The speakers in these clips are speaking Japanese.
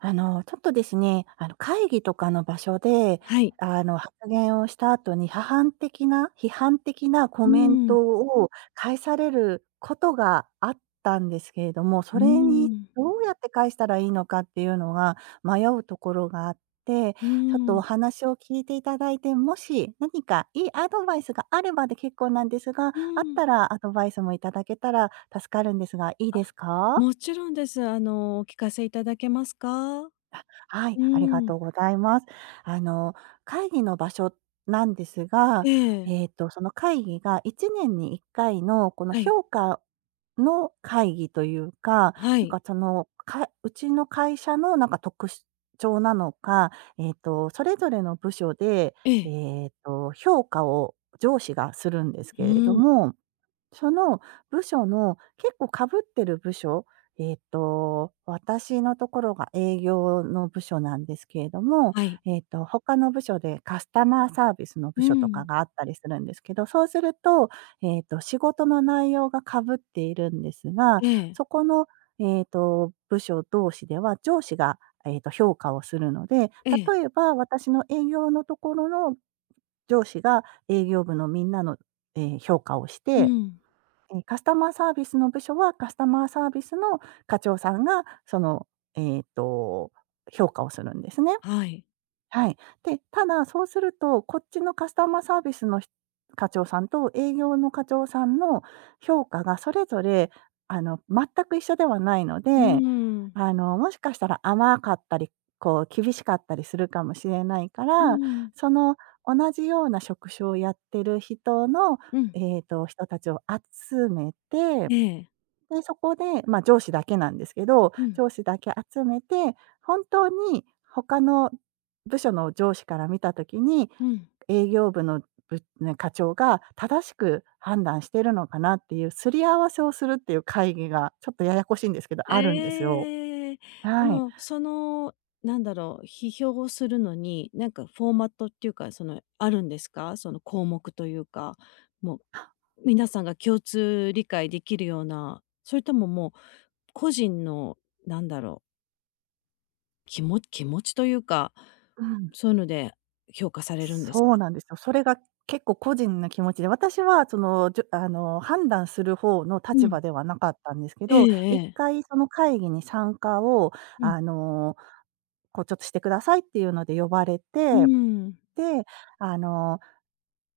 あのちょっとですね、あの会議とかの場所で、はい。あの発言をした後に、批判的な批判的なコうメンーん。トを返されることがあったんですけれども、そうーれにん。どうやって返したらいいのかっていうのが、迷うところがあって、うーちょっとおん。話を聞いていただいて、もし何か良いアドバイスがあればで結構なんですが、うーあっん。たらアドバイスも頂けたら助かるんですが、いいあ、ですか？もちろんです。あの、お聞かせいただけますか？うあ、はい、ーありがとん。うございます。あの会議の場所なんですが、ええ。えっと、その会議が1年に1回のこのはい。評価の会議というか、はなんい。かその、かうちの会社のなんか特徴なのか、えっと、それぞれの部署で、えええ。えっと、評価を上司がするんですふけれどうん。も、その部署の、結構被ってる部署、ええっと、私のところが営業の部署なんですけれども、はい。えっと、他の部署でカスタマーサービスのう部ー署とん。かがあったりするんですけど、そうすると、ええっと、仕事の内容が被っているんですが、ええ。そこの、ええっと、部署同士では上司が、ええっと、評価をするので、ええ。例えば、私の営業のところの、上司が営業部のみんなの、ええ、評価をしうて、ん。え、カスタマーサービスの部署はカスタマーサービスの課長さんがその、ええっと、評価をするんですね。はい。はい。で、ただ、そうすると、こっちのカスタマーサービスのひ課長さんと営業の課長さんも評価がそれぞれ、あの、全く一緒ではないのうーで、ん。あの、もしかしたら甘かったり、こう、厳しかったりするかもしれないかうーら、ん。その同じような職種をやってる人の、うん。ええっと、人たちを集めて、ええ。で、そこで、ま、上司だけなんですけど、うん。上司だけ集めて、本当に他の部署の上司から見た時に、うん。営業部の、ぶな課長が正しく判断してるのかなっていう、すり合わせをするっていう会議が、ちょっとややこしいんですけど、あるんですよ。ええ。あはい。の、その何だろう、批評をするのに、なんかフォーマットっていうか、そのあるんですか？その項目というか、もう、皆さんが共通理解できるような、それとももう、個人の何だろう。きも気持ちというか、うん。そういうので評価されるんですそうか。なんですよ。それが結構個人な気持ちで、私はその、じゅあの、判断する方のう立ん。場ではなかったんですけえど、えいっええ。かいその会議に参加を、うん。あの、こう、ちょっとしてくださいっていうので呼ばれうーて、ん。で、あの、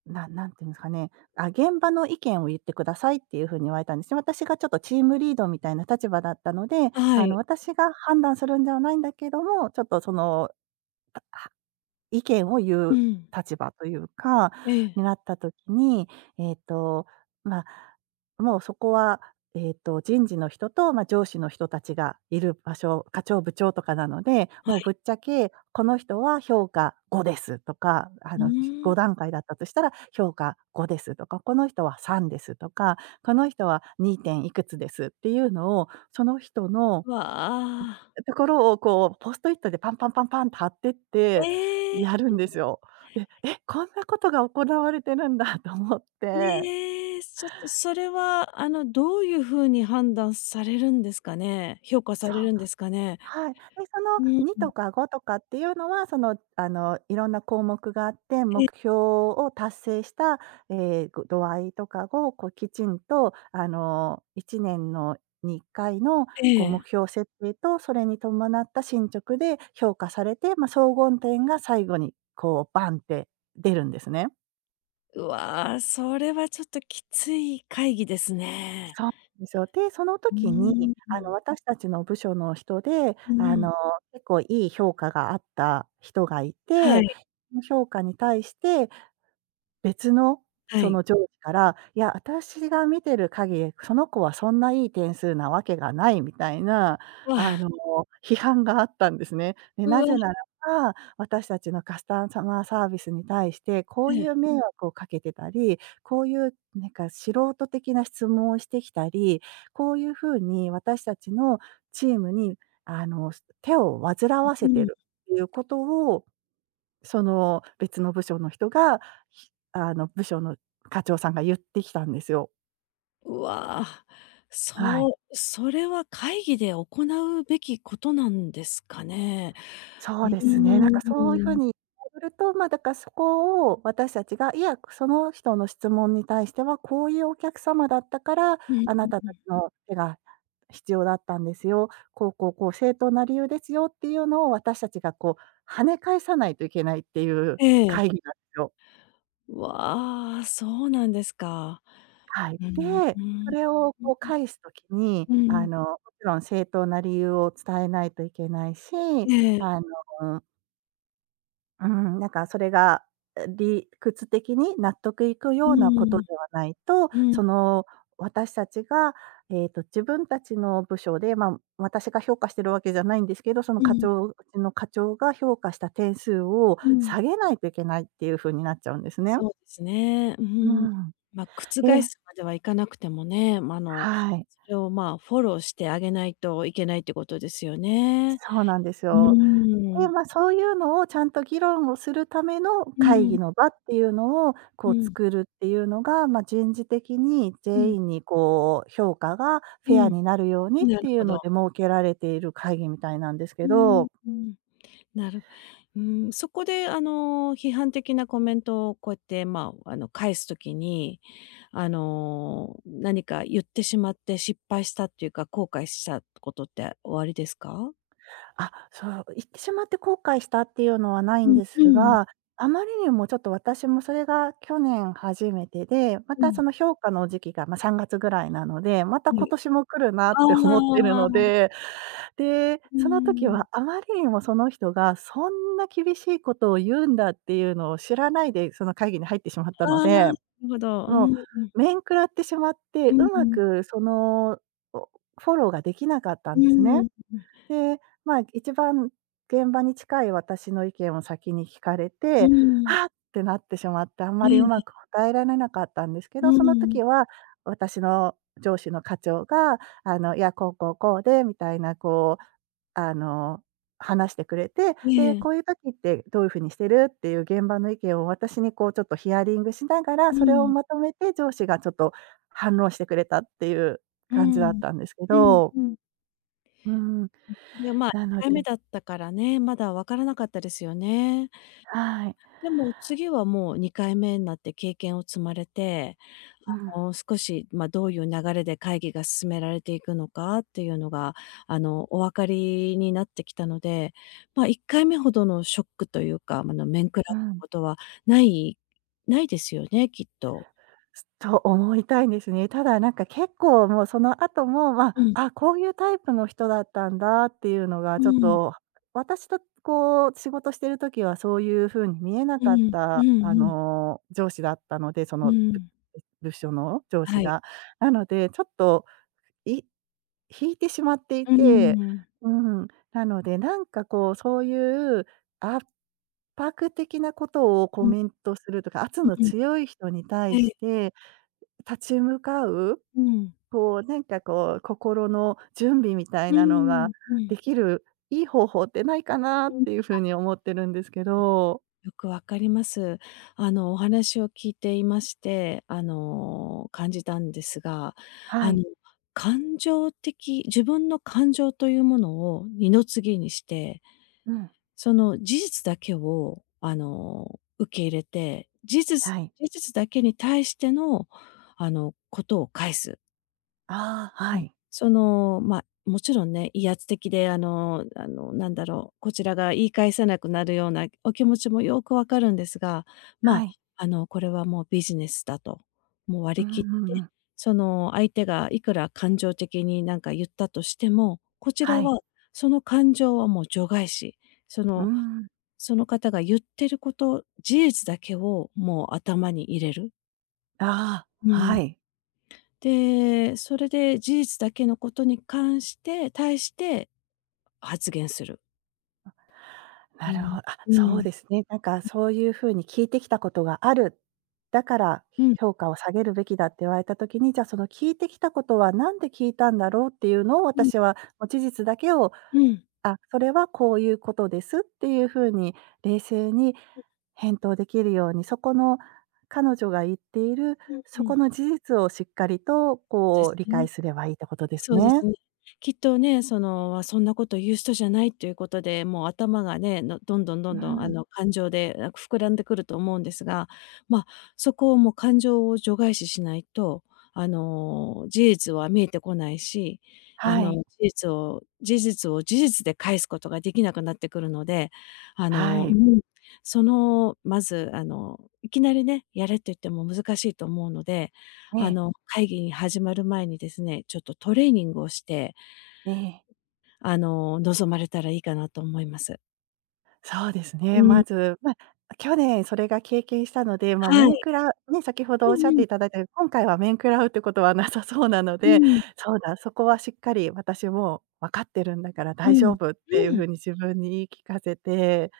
な何て言うんですかね、あ、「現場の意見を言ってください」っていうふうに言われたんですよ。私がちょっとチームリードみたいな立場だったので、あ、はあの、い。私が判断するんではないんだけども、ちょっとその、あは意見を言ううん。立場というかええ。になったときに、ええっと、まあ、もうそこは、ええっと、人事の人と、ま、上司の人たちがいる場所、課長部長とかなので、はもうい。ぶっちゃけこの人は評価5ですとか、あうの、ーごん。だんかいだったとしたら評価5ですとか、この人は3ですとか、この人は2点いくつですっていうのを、その人のわあ。ところを、こう、ポストイットでパンパンパンパンって貼ってっえてえ。やるんですよ。で、え、こんなことが行われてるんだと思って。ええ、ちょっとそれは、あの、どういう風に判断されるんですかね。評価さそれう。るんですかね、はい。で、そのうん。2とか5とかっていうのは、その、あの、いろんな項目があって、目え。標を達成した、ええ、ご度合いとかを、こう、きちんと、あの、1年のに1回の、こう、え目え。標設定とそれに伴った進捗で評価されて、ま、総合点が最後に、こう、バンって出るんですね。うわ、それはちょっときつい会議ですね。そう、ですよ。で、そのう時にーあのん。私たちの部署の人で、ん、あえ。の、結構いい評価があった人がいて、はい。の評価に対して、別のはそい。の上司から、「いや、私が見てる限り、その子はそんないい点数なわけがない」みたいな、うあわ。の、批判があったんですね。で、うなわ。ぜならば、私たちのカスタマーサービスに対して、こうえいえ。う迷惑をかけてたり、こういうなんか素人的な質問をしてきたり、こういうふうに私たちのチームにあの、す手を煩うわうせてん。るっていうことを、その、別の部署の人が、ひあの、部署の課長さんが言ってきたんですよ。うわ、はそい。うそれは会議で行うべきことなんですかね？そううーですね、なんかそういうふうん。に ると、ま、だからそこを私たちが、「いや、くその人の質問に対しては、こういうお客様だったから、うん、あうなたうたちん。の手が必要だったんですよ、こうこうこう正当な理由ですよ」っていうのを私たちがこう、跳ね返さないといけないっていうええ。会議なん、すよ。うわ、そうなんですか。はい、うん、で、うそん。れをうんこう返す時に、うん。うあん。の、もちろん正当な理由を伝えないといけないし、ええ。あのうーん、なんかそれが、う理屈的に納得いくうようなこーとでん。はないと、うん。その、私たちが、ええっと自分たちの部署で、まあ、私が評価してるわけじゃないんですけど、そのう課ん。長、うちの課長が評価した点数をうん。下げないといけないっていう風になっちゃうんですね。そうですね、うふうん。ん。ま、覆ですまではいかなくてもね、ま、あの、はい。それをまあ、フォローしてあげないといけないってことですよね。そうなんですうよ。ーで、ん。ま、そういうのをちゃんと議論をするためのう会ーん。議の場っていうのを、うこうん。作るっていうのが、ま、人事的にうん。全員にこう評価が、うフェアん、になるようにっなるていほうのど。で設けられている会議みたいなんですうけーん、ど。うん。なるうーん、そこであの、批判的なコメントをこうやってまあ、あの、返す時に、あの、何か言ってしまって、失敗したっていうか、後悔したことっておありですか？あ、そう、う言ってしまって後悔したっていうのは無いうんんでうすん。が、あまりにもちょっと私もそれが去年初めてで、まうたん。その評価の時期が、ま、3月ぐらいなので、またう今年も来るなって思ってるん。あのあ。で、で、うーその時ん。はあまりにもその人がそんな厳しいことを言うんだっていうのを知らないで、その会議に入ってしまったのああ、で、るほど、うーもん。う面食らってしまっうて、んう上手ん。くその、おフォローができなかったうんでーすん、ね。ううん。で、まあ、一番現場に近い私の意見を先に聞かれうーて、ん。はっ、てなってしまって、あんまえりえ、うまえ。く答えられなかったんですけうど、そのん。時は、私の上司の課長が、「あの、いや、こうこうこうで」みたいな、こうあの、話してくれて、えで、え。こういう時ってどういう風にしてるっていう現場の意見を私にこうちょっとヒアリングしながら、うそれをん。まとめて上司がちょっと反論してくれたっていうう感じだっん、たんですけうん、ど。ふん。うーん。ん、で、まあ、いなっのかいめでだったからね、まだ分からなかったですよね。はい。でも、次はもう2回目んなって経験を積まれて、うん。あの、少し、ま、どういう流れで会議が進められていくのかっていうのが、あの、お分かりになってきたので、まあ、1回目ほどのショックというか、ま、あの、面喰らううん。ことはないないですよね、きっと。と思いたいんですね。ただなんか結構もうその後も、まあ、うん。ああ、こういうタイプの人だったんだ、っていうのがうちょっーん。と、私とこう仕事してる時はそういうふうに見えなうかっん、うたんあうん。の、上司だったので、そうの、ん。部署の上司はい。が。なのでちょっと、い引いてしまっていうーてん。うん、なのでなんかこうそういう、圧迫的なことをコうん。メントするとか、圧うんのうん。強い人に対はしい。て立ち向かう、うん。こうなんかこう心の準備みたういーなのがん、うん。できる、いい方法ってないかなっうん、ていうあ。風に思ってるんですけど。よく分かります。あの、お話を聞いていまして、あの、感じたんですが、はあい。の、感情的自分の感情というものを二の次にしてうん。その事実だけを、あの、受け入れて、事実はい。事実だけに対しての、あの、ことを返す。ああ、はうん、い。その、ま、もちろんね、威圧的であのあの、なんだろう、こちらが言い返せなくなるような、お気持ちもよく分かるんですが、はまい。あ、あの、これはもうビジネスだと、もう割うんり切っうんて、うん。その相手がいくら感情的になんか言ったとしても、こちはらい。はその感情はもう除外視、そうーのん。その方が言ってること、事実だけをもう頭に入れる。ああ、うはん。い。で、それで事実だけのことに関して対して発言する。うなるほん、あ、うそうん。ですね。なんか、そういう風に聞いてきたことがある、だから、うひん。評価を下げるべきだって言われた時に、じうん。ゃ、その聞いてきたことは何で聞いたんだろうっていうのを、うん。私は、ま、事実だけを、うん。あ、それはこういうことです、っていう風に冷静に、うん。返答できるように、そこの彼女が言っている、うんそうこん。の事実をしっかりと、でこうす理解ね。すればいいってことですそうですね。ね。きっとね、その、あ、そんなこと言う人じゃないっていうことで、もう頭がね、のどんどんどうんどんあん。の感情でなく膨らんでくると思うんですが、まあ、そこをもう感情を除外視しないと、あの、事実は見えてこないし、あはの、い。事実を事実を事実で返すことができなくなってくるので、あはのうい。ーん、そのまず、あの、いきなりね、やれって言っても難しいと思うので、えあえ。の、会議に始まる前にですね、ちょっとトレーニングをしてええ。あの、望まれたらいいかなと思います。そうですうね、ーまん。ず、ま、去年それが経験したので、ま、は面い。食らね、先ほどおっうしんゃっうてん。頂いた、今回は面食らうってことはなさそうなのうで、ーん。そうだ、そこはしっかり私も「分かってるんだからう大丈ん、夫」っていうう風ん。に自分に言い聞かせて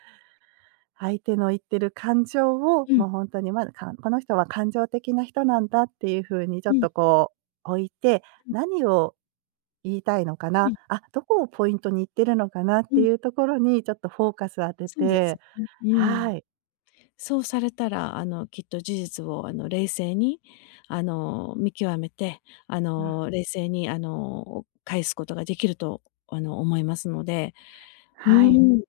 相手の言ってる感情を、うん。ま、ほんとに、ま、かこの人は感情的な人なんだっていう風にちょうっん。とこう、置いて、うん。何を、言いたいのかうな、ん。あっ、「どこをポイントに言ってるのかな？」っうてん。いうところに、ちょっとフォーカスを当てそうですてね。うん。はい。そうされたら、あの、きっと事実をあの、冷静に、あの、見極めて、あうん。の、冷静にあの返すことができると、あの、思いますので。うはい。ーん。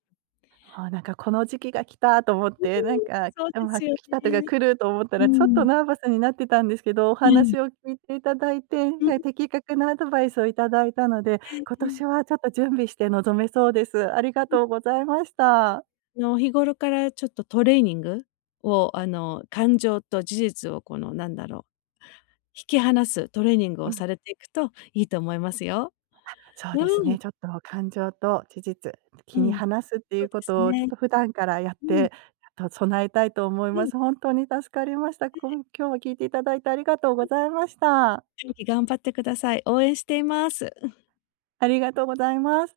ああ、なんか、この時期が来たと思っうーん、て、なんか来そうてでもはすよ来たとがね。来ると思ったうーら、ちょっとん。ナーバスになってたんですけど、おえ話え。を聞いていただいて、うん。的確なアドバイスを頂いたので、ええ今ええ。年はちょっと準備して臨めそうです。ありがうん。とうございました。あの、日頃からちょっとトレーニングをあの、感情と事実を、このなんだろう、引き離すトレーニングうをん。されていくといいと思いますよ。あっ、そううですーね、ん。ちょっと感情と事実、う切りん。離すっていそううでこすとをちょっね。と普段からやっうん。てと、備えたいと思いうまん。す。本当に助かりました。えこえ。ん今日も聞いていただいてありがとうはごい。ざいました。ぜひ頑張ってください。応援しています。ありがとうございます。